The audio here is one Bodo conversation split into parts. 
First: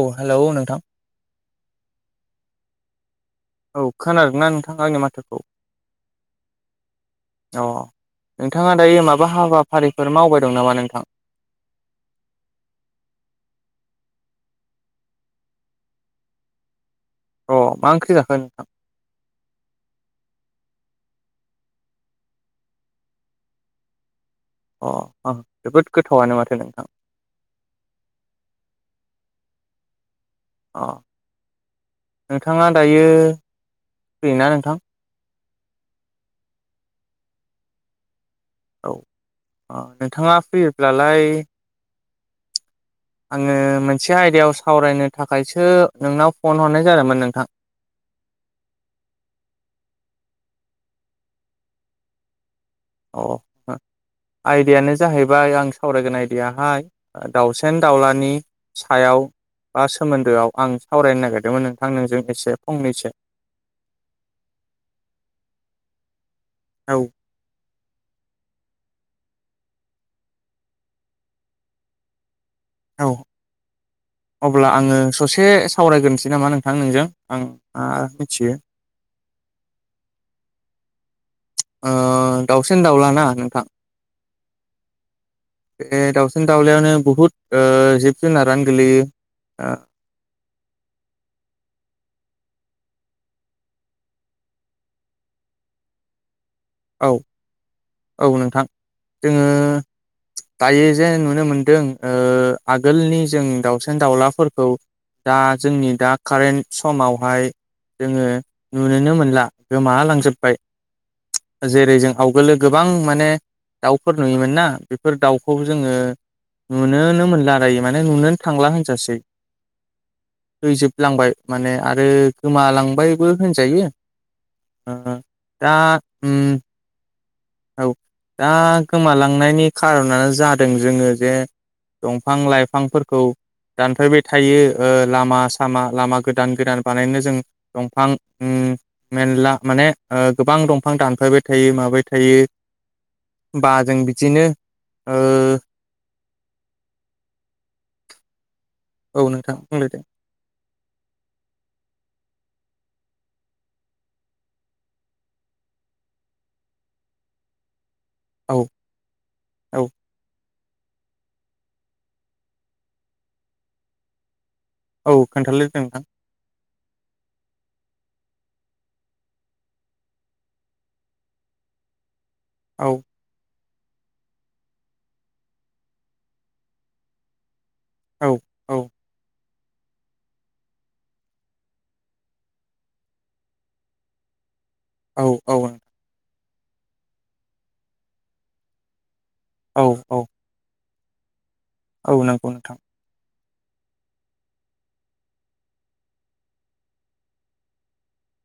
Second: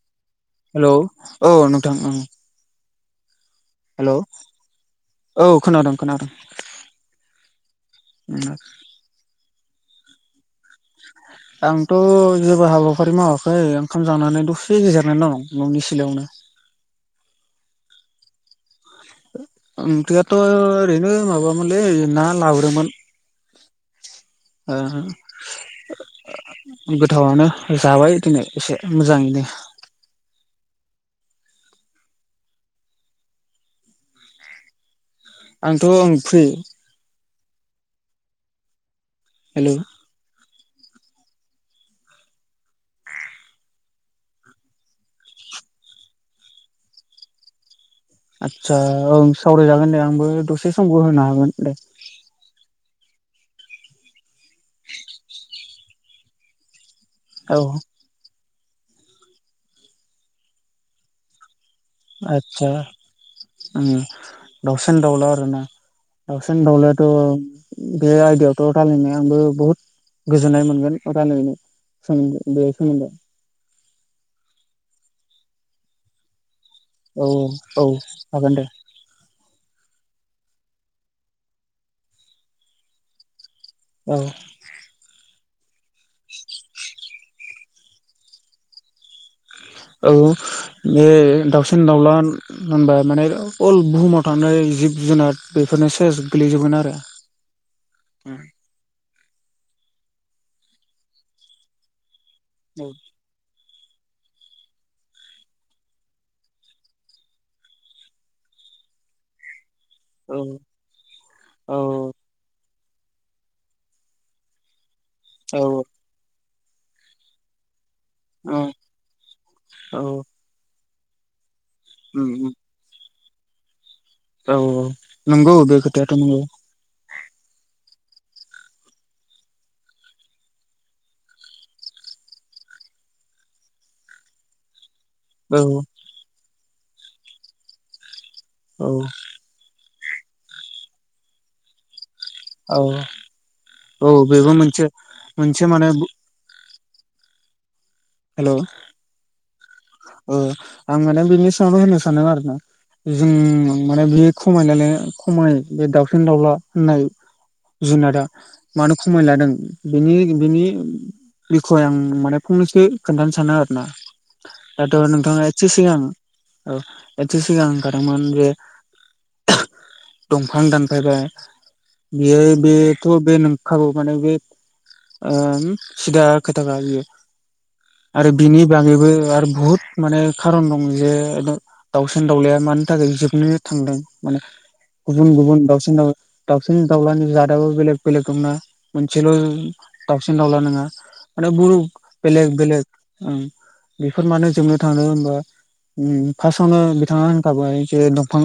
औ हेलौ नोंथां। हेलौ औ नोंथां औं। औ खोनादों ना नोंथां आंनि माथोखौ। औ खोनादों खोनादों अ नोंथाङा दायो माबा हाबाफारिफोर मावबाय। दं नामा नोंथां आंथ' जेबो हाबाफारि मावाखै ओंखाम। जानानै दसे जिरायनानै दं न'नि सिलायावनो। अ मा ओंख्रि जाखो नोंथां। ओंख्रैयाथ' ओरैनो माबामोनलै ना लाबोदोंमोन। अ जोबोद गोथावानो माथो। नोंथां गोथावनो जाबाय दिनै एसे मोजाङैनो। अ नोंथाङा दायो फैयोना नोंथां। आंथ' ओं फ्रि। औ हेलौ ओ नोंथाङा फैयोब्लालाय। आङो मोनसे आयदायाव सावरायनो थाखायसो नोंनाव फन हरनाय जादोंमोन नोंथां। [unintelligible] आदसा ओं सावरायजागोन दे आंबो दसे समबो होनो हागोन दे। अ आयदायानो जाहैबाय आं सावरायगोन आयदायाहाय। औ दाउसेन दाउलानि सायाव बा सोमोन्दोआव आं सावरायनो नागिरदोंमोन। नोंजों एसे फंनैसो। उम दाउसिन दाउला आरो ना दाउसेन औ दाउलाथ'। बे आयदायावथ' रायलायनो आंबो बहुत गोजोननाय मोनगोन रायलायनो सों। बे औ [unintelligible] अब्ला आङो ससे सावरायग्रोनोसै नामा नों। थां नोंजों औ आं औ हागोन मिथियो। दे ओ दाउसिन दाउलाना नोंथां। औ। बे दावसिन दाउलायावनो बुहुत ओ जिब जुनारानो गोलैयो। औ बे दाउसिन दाउला होनबा माने अल बुहुमाव थानाय। जिब जुनार बेफोरनो सेस गोलै जोबगोन आरो। ओ औ नोंथां जोङो दायो जे नुनो मोनदों ओ औ आगोलनि जों दाउसि। दाउलाफोरखौ दा जोंनि दा कारेन्ट समावहाय जोङो नुनोनो मोनला औ गोमालांजोबबाय औ जेरै जों आवगोलो गोबां माने दाउफोर नुयोमोन ना बेफोर दाउखौ जोङो औ नुनोनो मोनला दायो माने नुनोनो थांला होनजासै औ थैजोबलांबाय माने आरो औ गोमालांबायबो होनजायो औ ओ नंगौ दा बेथायाथ' उम नंगौ औ दा गोमालांनायनि खार'नानो जादों जोङो जे दंफां लाइफांफोरखौ दानफायबाय थायो लामा औ सामा लामा गोदान गोदान बानायनो जों दंफां औ मेनला माने गोबां दंफां दानफायबाय थायो माबाय थायो औ बा जों औ बिदिनो बेबो मोनसे ओ मोनसे माने हेल' औ औ नोंथां बुंलायदो आं माने बिनि सायावनो होनो सानदों आरो ना जों माने बे [unintelligible] खमाय बे दाावसिन दाउला होननाय जुनादआ औ मानो खमाय लादों औ बेनि बेनि बिखय आं माने फंनैसो खोन्थानो सानो आरो ना। दाथ' औ नोंथांआ एसे खोन्थालायदो सिगां नोंथां औ एथ' सिगां होनखादोंमोन जे दंफां दानफायबाय बेयो औ बेथ' बे नों खाबु माने बे ओम सिदा खोथाखा बियो। आरो औ बिनि औ बागैबो आरो बुहुत माने खारन दं जे दाउसिन दाउलाया मानि थाखाय जोबनो थांदों माने। औ गुबुन औ गुबुन नोंथां दाउसिन दाव दाउसिन दाउलानि जादाबो बेलेग बेलेग दंना। मासेल' औ औ दावसिन दावला नङा माने बु औ बेलेग नंगौ नोंथां बेलेग ओं बेफोर मानो जोबनो थांदों होनबा फार्स्टआवनो बिथाङा होनखाबाय जे दंफां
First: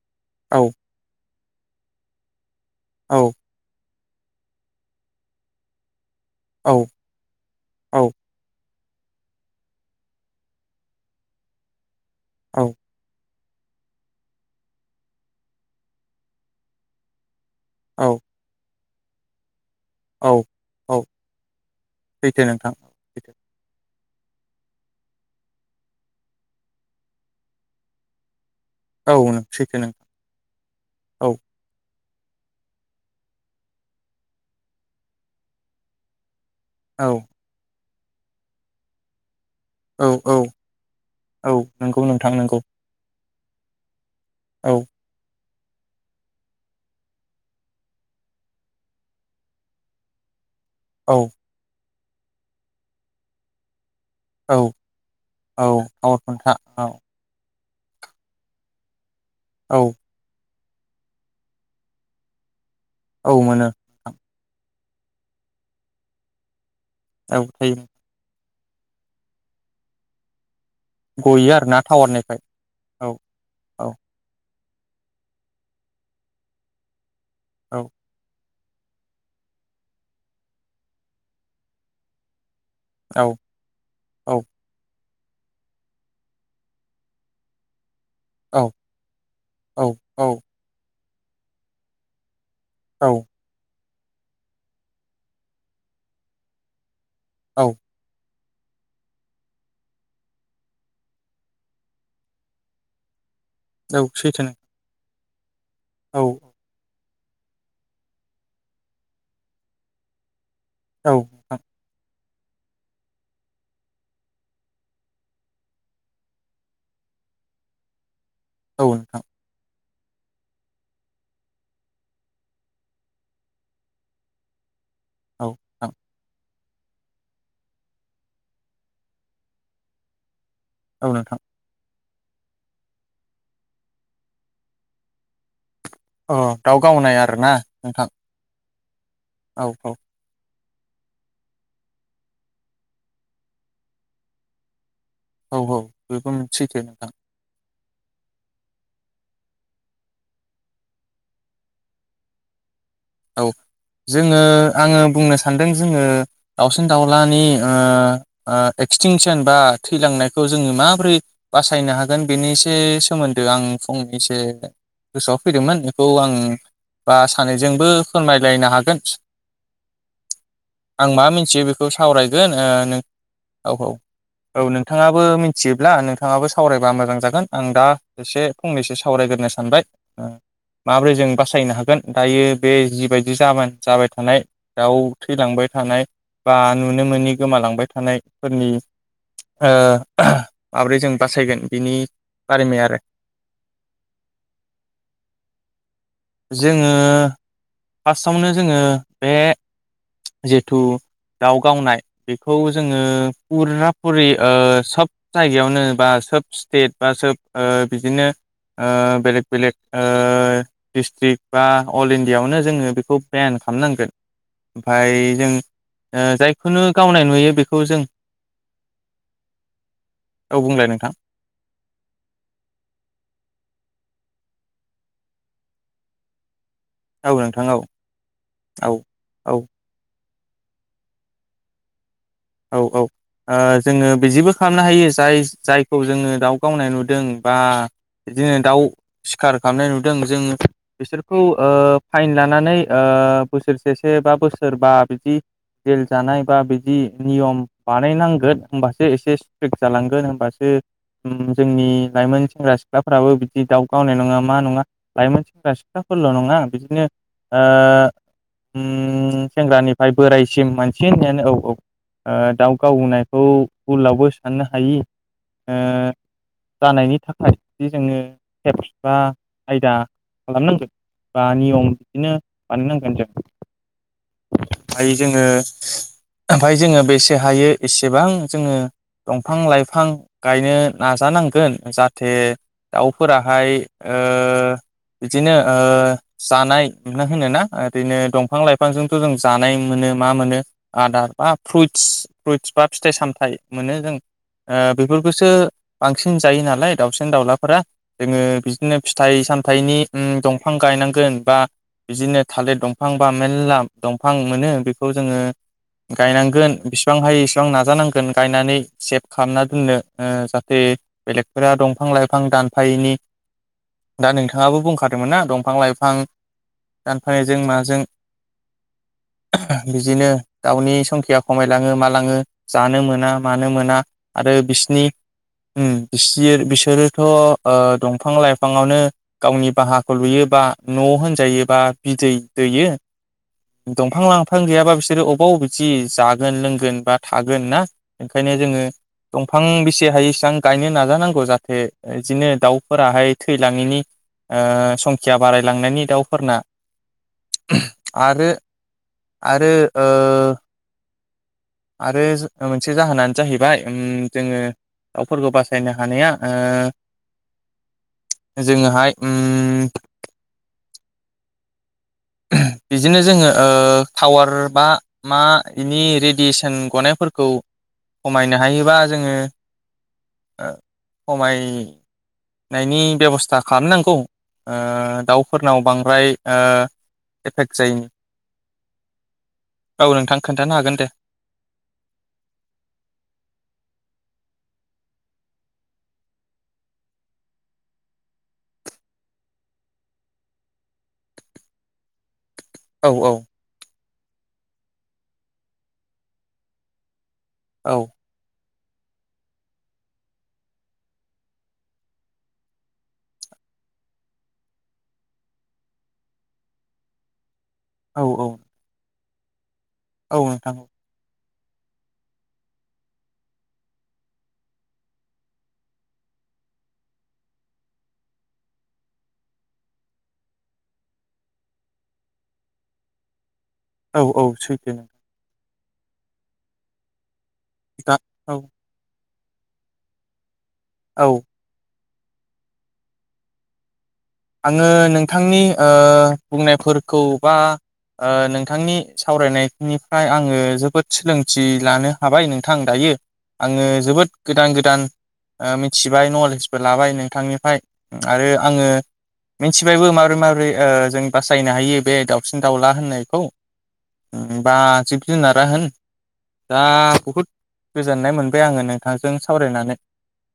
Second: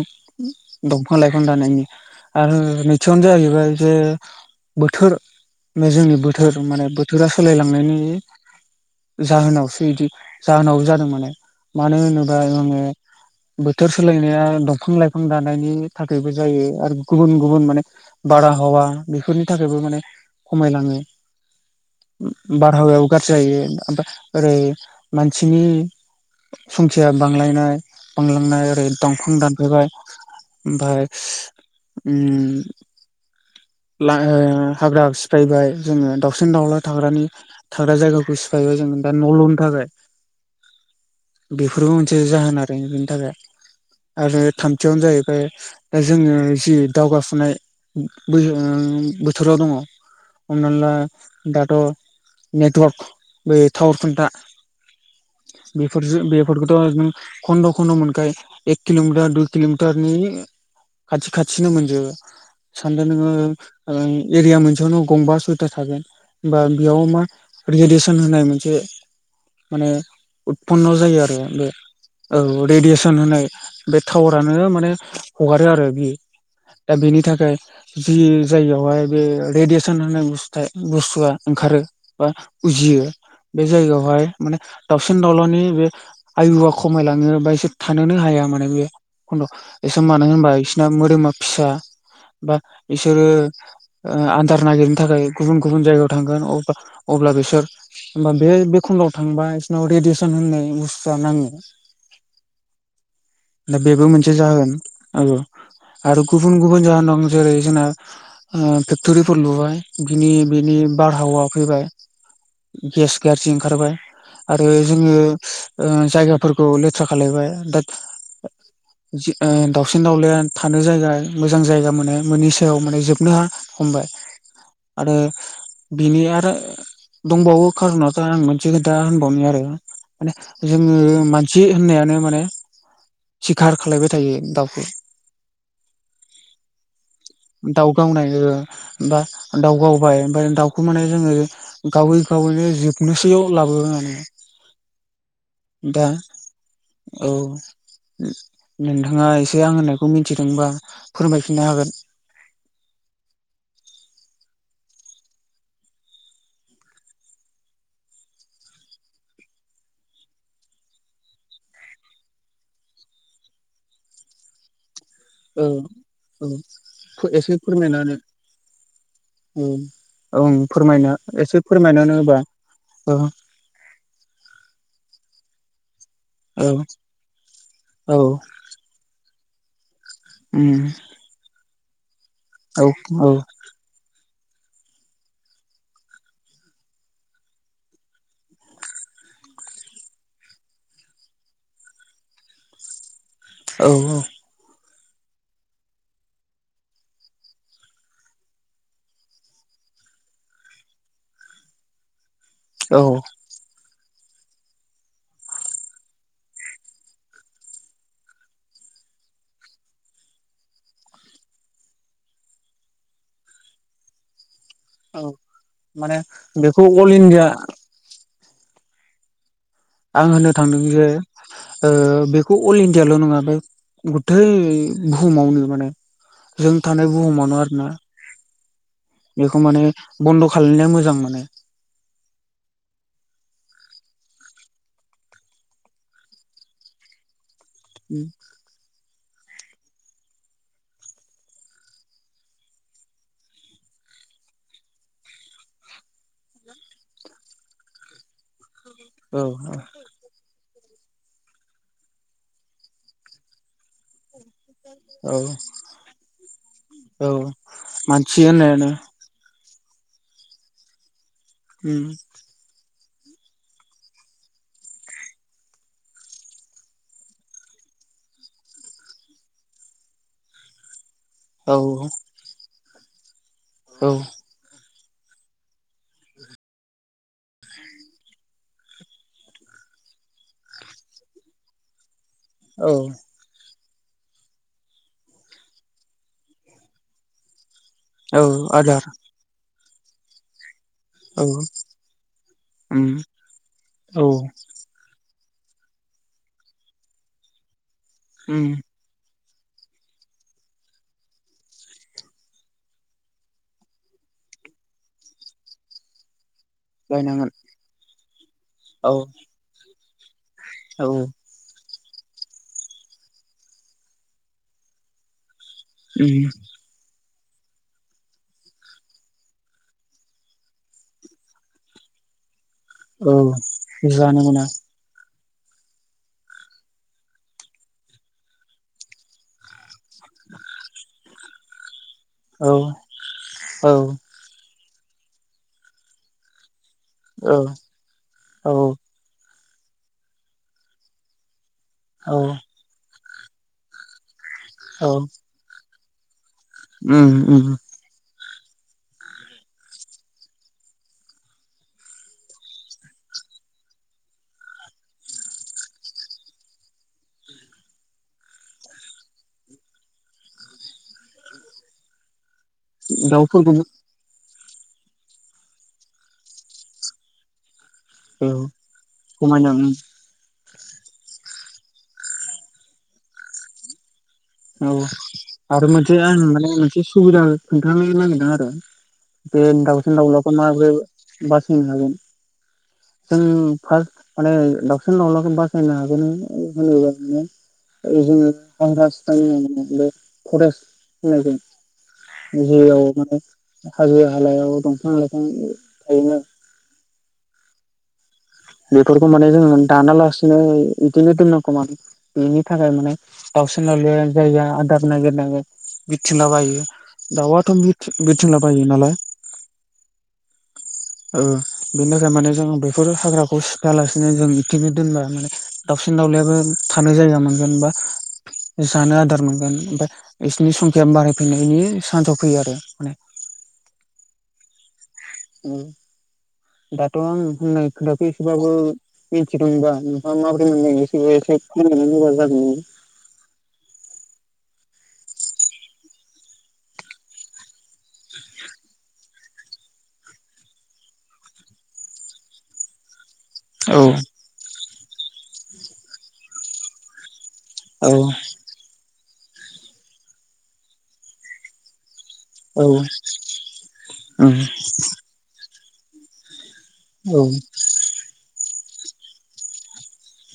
औ दंफां लाइफां दाननायनि आरो औ नैथियावनो जाहैबाय जे बोथोर बे जोंनि बोथोर औ माने बोथोरा सोलायलांनायनि औ जाहोनावसो बिदि जाहोनाव जादों माने मानो होनोबा जोङो बोथोर सोलायनाया दंफां लाइफां दानायनि थाखायबो जायो आरो गुबुन गुबुन माने औ बारहावा बेफोरनि था खायबो माने औ खमायलाङो औ सैथो नोंथां बारहावायाबो सैथो गाज्रि जायो इमफ्राय ओरै मानसिनि संखिया बांलायनाय बांलांनाय ओ औ दंफां नों सैथो दानफैबाय नोंथां ओमफ्राय औ ओ लाहो हाग्रा सिफायबाय जोङो दाव दावसिन दावला औ थाग्रानि थाग्रा जायगाखौ सिफायबाय जोंङो दा न' लुनो औ औ औ बेफोरबो नंगौ मोनसे नोंथां जाहोन नंगौ आरो बिनि थाखाय। आरो औ थामथियावनो जाहैबाय दा जोङो जि दावगाफुनाय बोजोङो बोथोराव दङ। हमना ला औ दाथ' नेटवर्क बे थावार खुन्था औ औ टावार बेफोरजों खुन्था औ बेफोरखौथ' नों खन्द' खन्द' मोनखायो एक किल'मिटार दुइ औ किल'मिटारनि खाथि खाथिनो मोनजो सान्दो औ नोङो मोनो नोंथां एरिया मोनसेयावनो गंबा सयटा थागोन बा बेयाव मा औ थायो रेयेडेसन होनाय मोन जे माने उदपन्न' जायो आरो गयो बे आरोना टावारनिफ्राय औ औ रेयेडेसन होनाय औ बे टावारानो म ने हगारो आरो बियो दा बेनि थाखाय औ जि जायगायावहाय बे रेडियसन होननाय बुस्थुआ ओंखारो बा उजियो औ बे जायगायावहाय औ माने दाावसिन दाउलानि बे आयुआ खमायलाङो बा एसे थानोनो हाया माने बे खन्द एसे मानो औ होनबा बिसोरना मोदैमा फिसा बा औ बिसोरो ओ आदार नागिरनो थाखाय गुबुन गुबुन जायगायाव थांगोन अब्ला अब्ला बिसोर होमबा बे बे खन्द'आव थांबा बिसोरनाव रेडियेसन होननाय बुस्थुआ नाङो। [inaudible] दा बेबो मोनसे सैथो जाहोन औ आरो नोंथां गुबुन गुबुन जाहोन दं जेरै जोंना ओ फेक्टरिफोर लुबाय बिनि बिनि औ बारहावा नोंथां फैबाय गेस गारजि ओंखारबाय। आरो जोङो ओ जायगाफोरखौ लेथ्रा खालायबाय दा औ नोंथां जि ओ द सिन दावलाया थानो जायगा मोजां जायगा मोने मोननि सायाव माने जोबनो हा हमबाय। आरो औ नोंथां बिनि आरो दंबावो खारनावथा आं मोनसे खोथा होनबावनो आरो माने जोङो औ नोंथां मानसि होननायानो माने सिखार खालायबाय थायो दाउखौ। अह दाउ गावनाय आरोना दाउ नोंथां। गावनाय बा औ दाउ औ गावबाय ओमफ्राय दाउखौ माने जोङो गावै गावैनो जोबनोसैयाव लाबोबाय माने औ औ दा बेबो सैथो नोंथां औ । नोंथाङा एसे आं होननायखौ मिथिदोंबा फोरमायफिननो हागोन । औ । जोङो आंङो बुंनो सान्दों जोङो दाउसिन दाउलानि ओ ओ एक्सटिंसन बा थैलांनायखौ जोङो माबोरै बासायनो हागोन बेनि एसे सोमोन्दै आं फंनैसो गोसोआव औ फैदोंमोन बेखौ आं औ बा एसे सानैजोंबो फोरमायनानै फोरमायलायनो हागोन । औ ओं आं फोरमायनो मा एसे मिथियो बेखौ फोरमायनानै होबा सावरायगोन ओ नों औ औ औ औ नोंथाङाबो मिथियो ब्ला नोंथाङाबो औ सावरायबा मोजां जागोन आं दा औ एसे फंनैसो सावरायग्रोनो सानबाय । उम माबोरै जों बासायनो हागोन दायो बे औ औ जिबायदि जाबोन जाबाय थानाय दाउ थैलांबाय थानाय बा नुनो मोनोनि गोमालांबाय थानायफोरनि ओ माब्रै जों बासायगोन बिनि बारैमै आरो । औ औ । जोङो फार्स्टआवनो जोङो बे जिथु दाव गावनाय बेखौ जोङो औ पुरना पुरि ओ सोब जायगायावनो बा सोब स्टेट बा सोब ओ बिदिनो ओ बेलेक बेलेक ओ डिस्ट्रिक्ट बा अल इण्डियाआवनो जोङो बेखौ बेन खालामनांगोन । औ ओमफ्राय जों माने बेखौ जायखौनो अल गावनाय इण्डिया नुयो बेखौ जों आं होननो औ थांदों बुंलाय जे नोंथां ओ बेखौ अल इण्डियाल' नङा बे गुथै बुहुमावनि माने जों थानाय औ बुहुमावनो नोंथां औ आरोना औ औ बेखौ माने बन्द' खालायनाया मोजां माने औ औ । ओ जोङो बेजिबो खालामनो हायो जाय जायखौ जोङो दाउ गावनाय नुदों बा बिदिनो दाउ सिखार खालामनाय नुदों जों बिसोरखौ ओ फाइन लानानै ओ बोसोरसेसो बा बोसोरबा बिदि जेल जानाय बा बिदि नियम बानायनांगोन होमबासो एसे औ स्ट्रिक जालांगोन होमबासो उम्म जोंनि लाइमोन सेंग्रा सिख्लाफ्राबो बिदि दाउ गावनाय नङामो मा नङा औ लाइमोन सेंग्रा सिख्लाफोरल' नङा बिदिनो औ ओ उम [unintelligible] सेंग्रानिफ्राय बोरायसिम मानसि होननायानो औ उम औ दाउ गावनायखौ बुलावबो साननो हायि ओ जानायनि थाखाय जे जोङो केप्स बा आयदा खालामनांगोन । बा औ नियम बिदिनो बानायनांगोन जों । औ । ओमफाय जोङो ओमफाय जोङो बेसे हायो एसेबां जोङो दंफां लाइफां गायनो नाजानांगोन जाहाथे औ दाउफोराहाय ओ बिदिनो ओ जानाय खौनो होनोना? बिदिनो औ दंफां आदार लाइफांजोंथ' जों जानाय मोनो मा मोनो आर औ बा फ्रुइटस फ्रुइटस बा उम फिथाइ सामथाय मोनो जों औ ओ बेफोर सो बांसिन जायो नालाय दाउसेन दाउलाफोरा जोङो उम बिदिनो फिथाइ साम थायनि उम्म दंफां गायनांगोन बा बिदिनो थालिर दंफां बा मेरला दंफां मोनो बेखौ जोङो गायनांगोन बिसिबां हायो बायनांगोन इसेबां नाजानांगोन गायनानै औ सेभ खालामना दोननो ओ जा दे औ बेलेगफोरा दंफां लाइफां दानफायैनि दा नोंथाङाबो बुंखादोंमोन ना दं फां लाइफां उम दानफायजों माजों बिदिनो दाउनि संखिया खमायलांङो मालांङो जानो मोना औ मानो मोना जानो आरो मोना बिसिनि उम। बिसोर बिसोरोथ' ओ दंफां लाइफाङावनो गावनि बाहाखौ लुयो बा न' न' होनजायोबा बिदै औ दैयो औ दंफां लाफां गैयाबा बिसोरो अ बाव अबावदि जागोन लोंगोन बा थागोन ना ओंखायनो जोङों औ दं फां बेसे हायो इसेबां गायनो नाजानांगौ जाहाथे औ इदिनो दाउफोराहाय थैलांङैनि ओ संखिया बारायलांनायनि दाउफोरना। उम उम। आरो आरो ओ आरो जो मोनसे जाहोनानो जाहैबाय ओम जोंङो दाउफोरखौ बासायनो हानाया ओ जोङोहाय उम बिदिनो जोंङो ओ दाउफोरखौबो टावार बा मा इनि रेडियेसन गनायफोरखौ औ खमायनो हायोबा जोंङो खमायनो ओ खमायनायनि बेबस्था खालामनांगौ। ओ औ दाउफोरनाव आरो मोनसे बांद्राय आं ओ माने मोनसे सुबिदा एफेक्ट खोन्थानो जायैनि। [inaudible] नागिरदों आरो बे औ दाउसिन नोंथां दाउलाखौ खोन्थानो माब्रै हागोन दे बासायनो हागोन? जों फास माने दाउसिन दावउलाखौ बासायनो हागोन होनोबा [inaudible] ओ जोंङो माखासे [unintelligible] होनलायदों जेराव औ औ माने हाजो हालायाव दंफां लाइफां थायोना? औ। बेफोरखौ माने जों दानालासिनो इदिनो दोननांगौ माने बेनि थाखाय माने दाउसिन दावलायानो जायगा आदार नागिर नागिर बिरथिंला बायो दाउआ एथम औ बिरथिं औ बिरथिंला बायो नालाय औ नोंथां। ओ बेनि थाखाय माने जोङो बेफोर हाग्राखौ सिफायालासिनो जों बिदिनो दोनब्ला माने दाव सिन दावलायाबो थानो जायगा मोनगोन बा जानो आदार मोनगोन ओमफाय इसिनि संखिया बारायफैनायनि सान्साव फैयो आरो माने। औ औ सैथो। उम दाथ' आं बुंनाय दा खोथाखौ औ एसेबाबो मिथिगौमोनबा नोंथांङा माबोरै। औ [unintelligible] होनबा जागौमोन। आंङो नोंथांनि ओ बुंनायफोरखौ बा ओ नोंथांनि सावरायनायनिफ्राय आंङो जोबोद सोलोंथि लानो हाबाय नोंथां दायो। आंङो औ जोबोद गोदान गोदान ओ मिथिबाय नलेजबो लाबाय नोंथांनि फाय औ आरो आंङो मिथिबायबो माबरै मारै ओ जों बासायनो हायो बे दाउ सिन औ दावला होननायखौ ओ उम बा जिब जुनारा होन दा औ बहुद उम गोजोननाय मोनबाय आंङो नोंथांजों सावरायनानै।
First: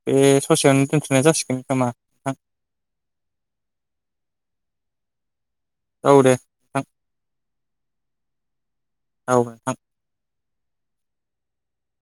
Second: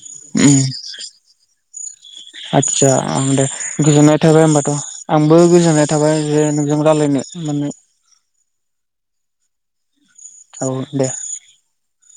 बे ससेयावनो दोनथ'नाय जासिगोन खोमा नोंथां। आदसा आं दे गोजोननाय थाबाय होनबाथ' आंबो गोजोननाय थाबाय औ दे जे नोंजों नोंथां रालायनो मोनना। औ नोंथां। औ दे।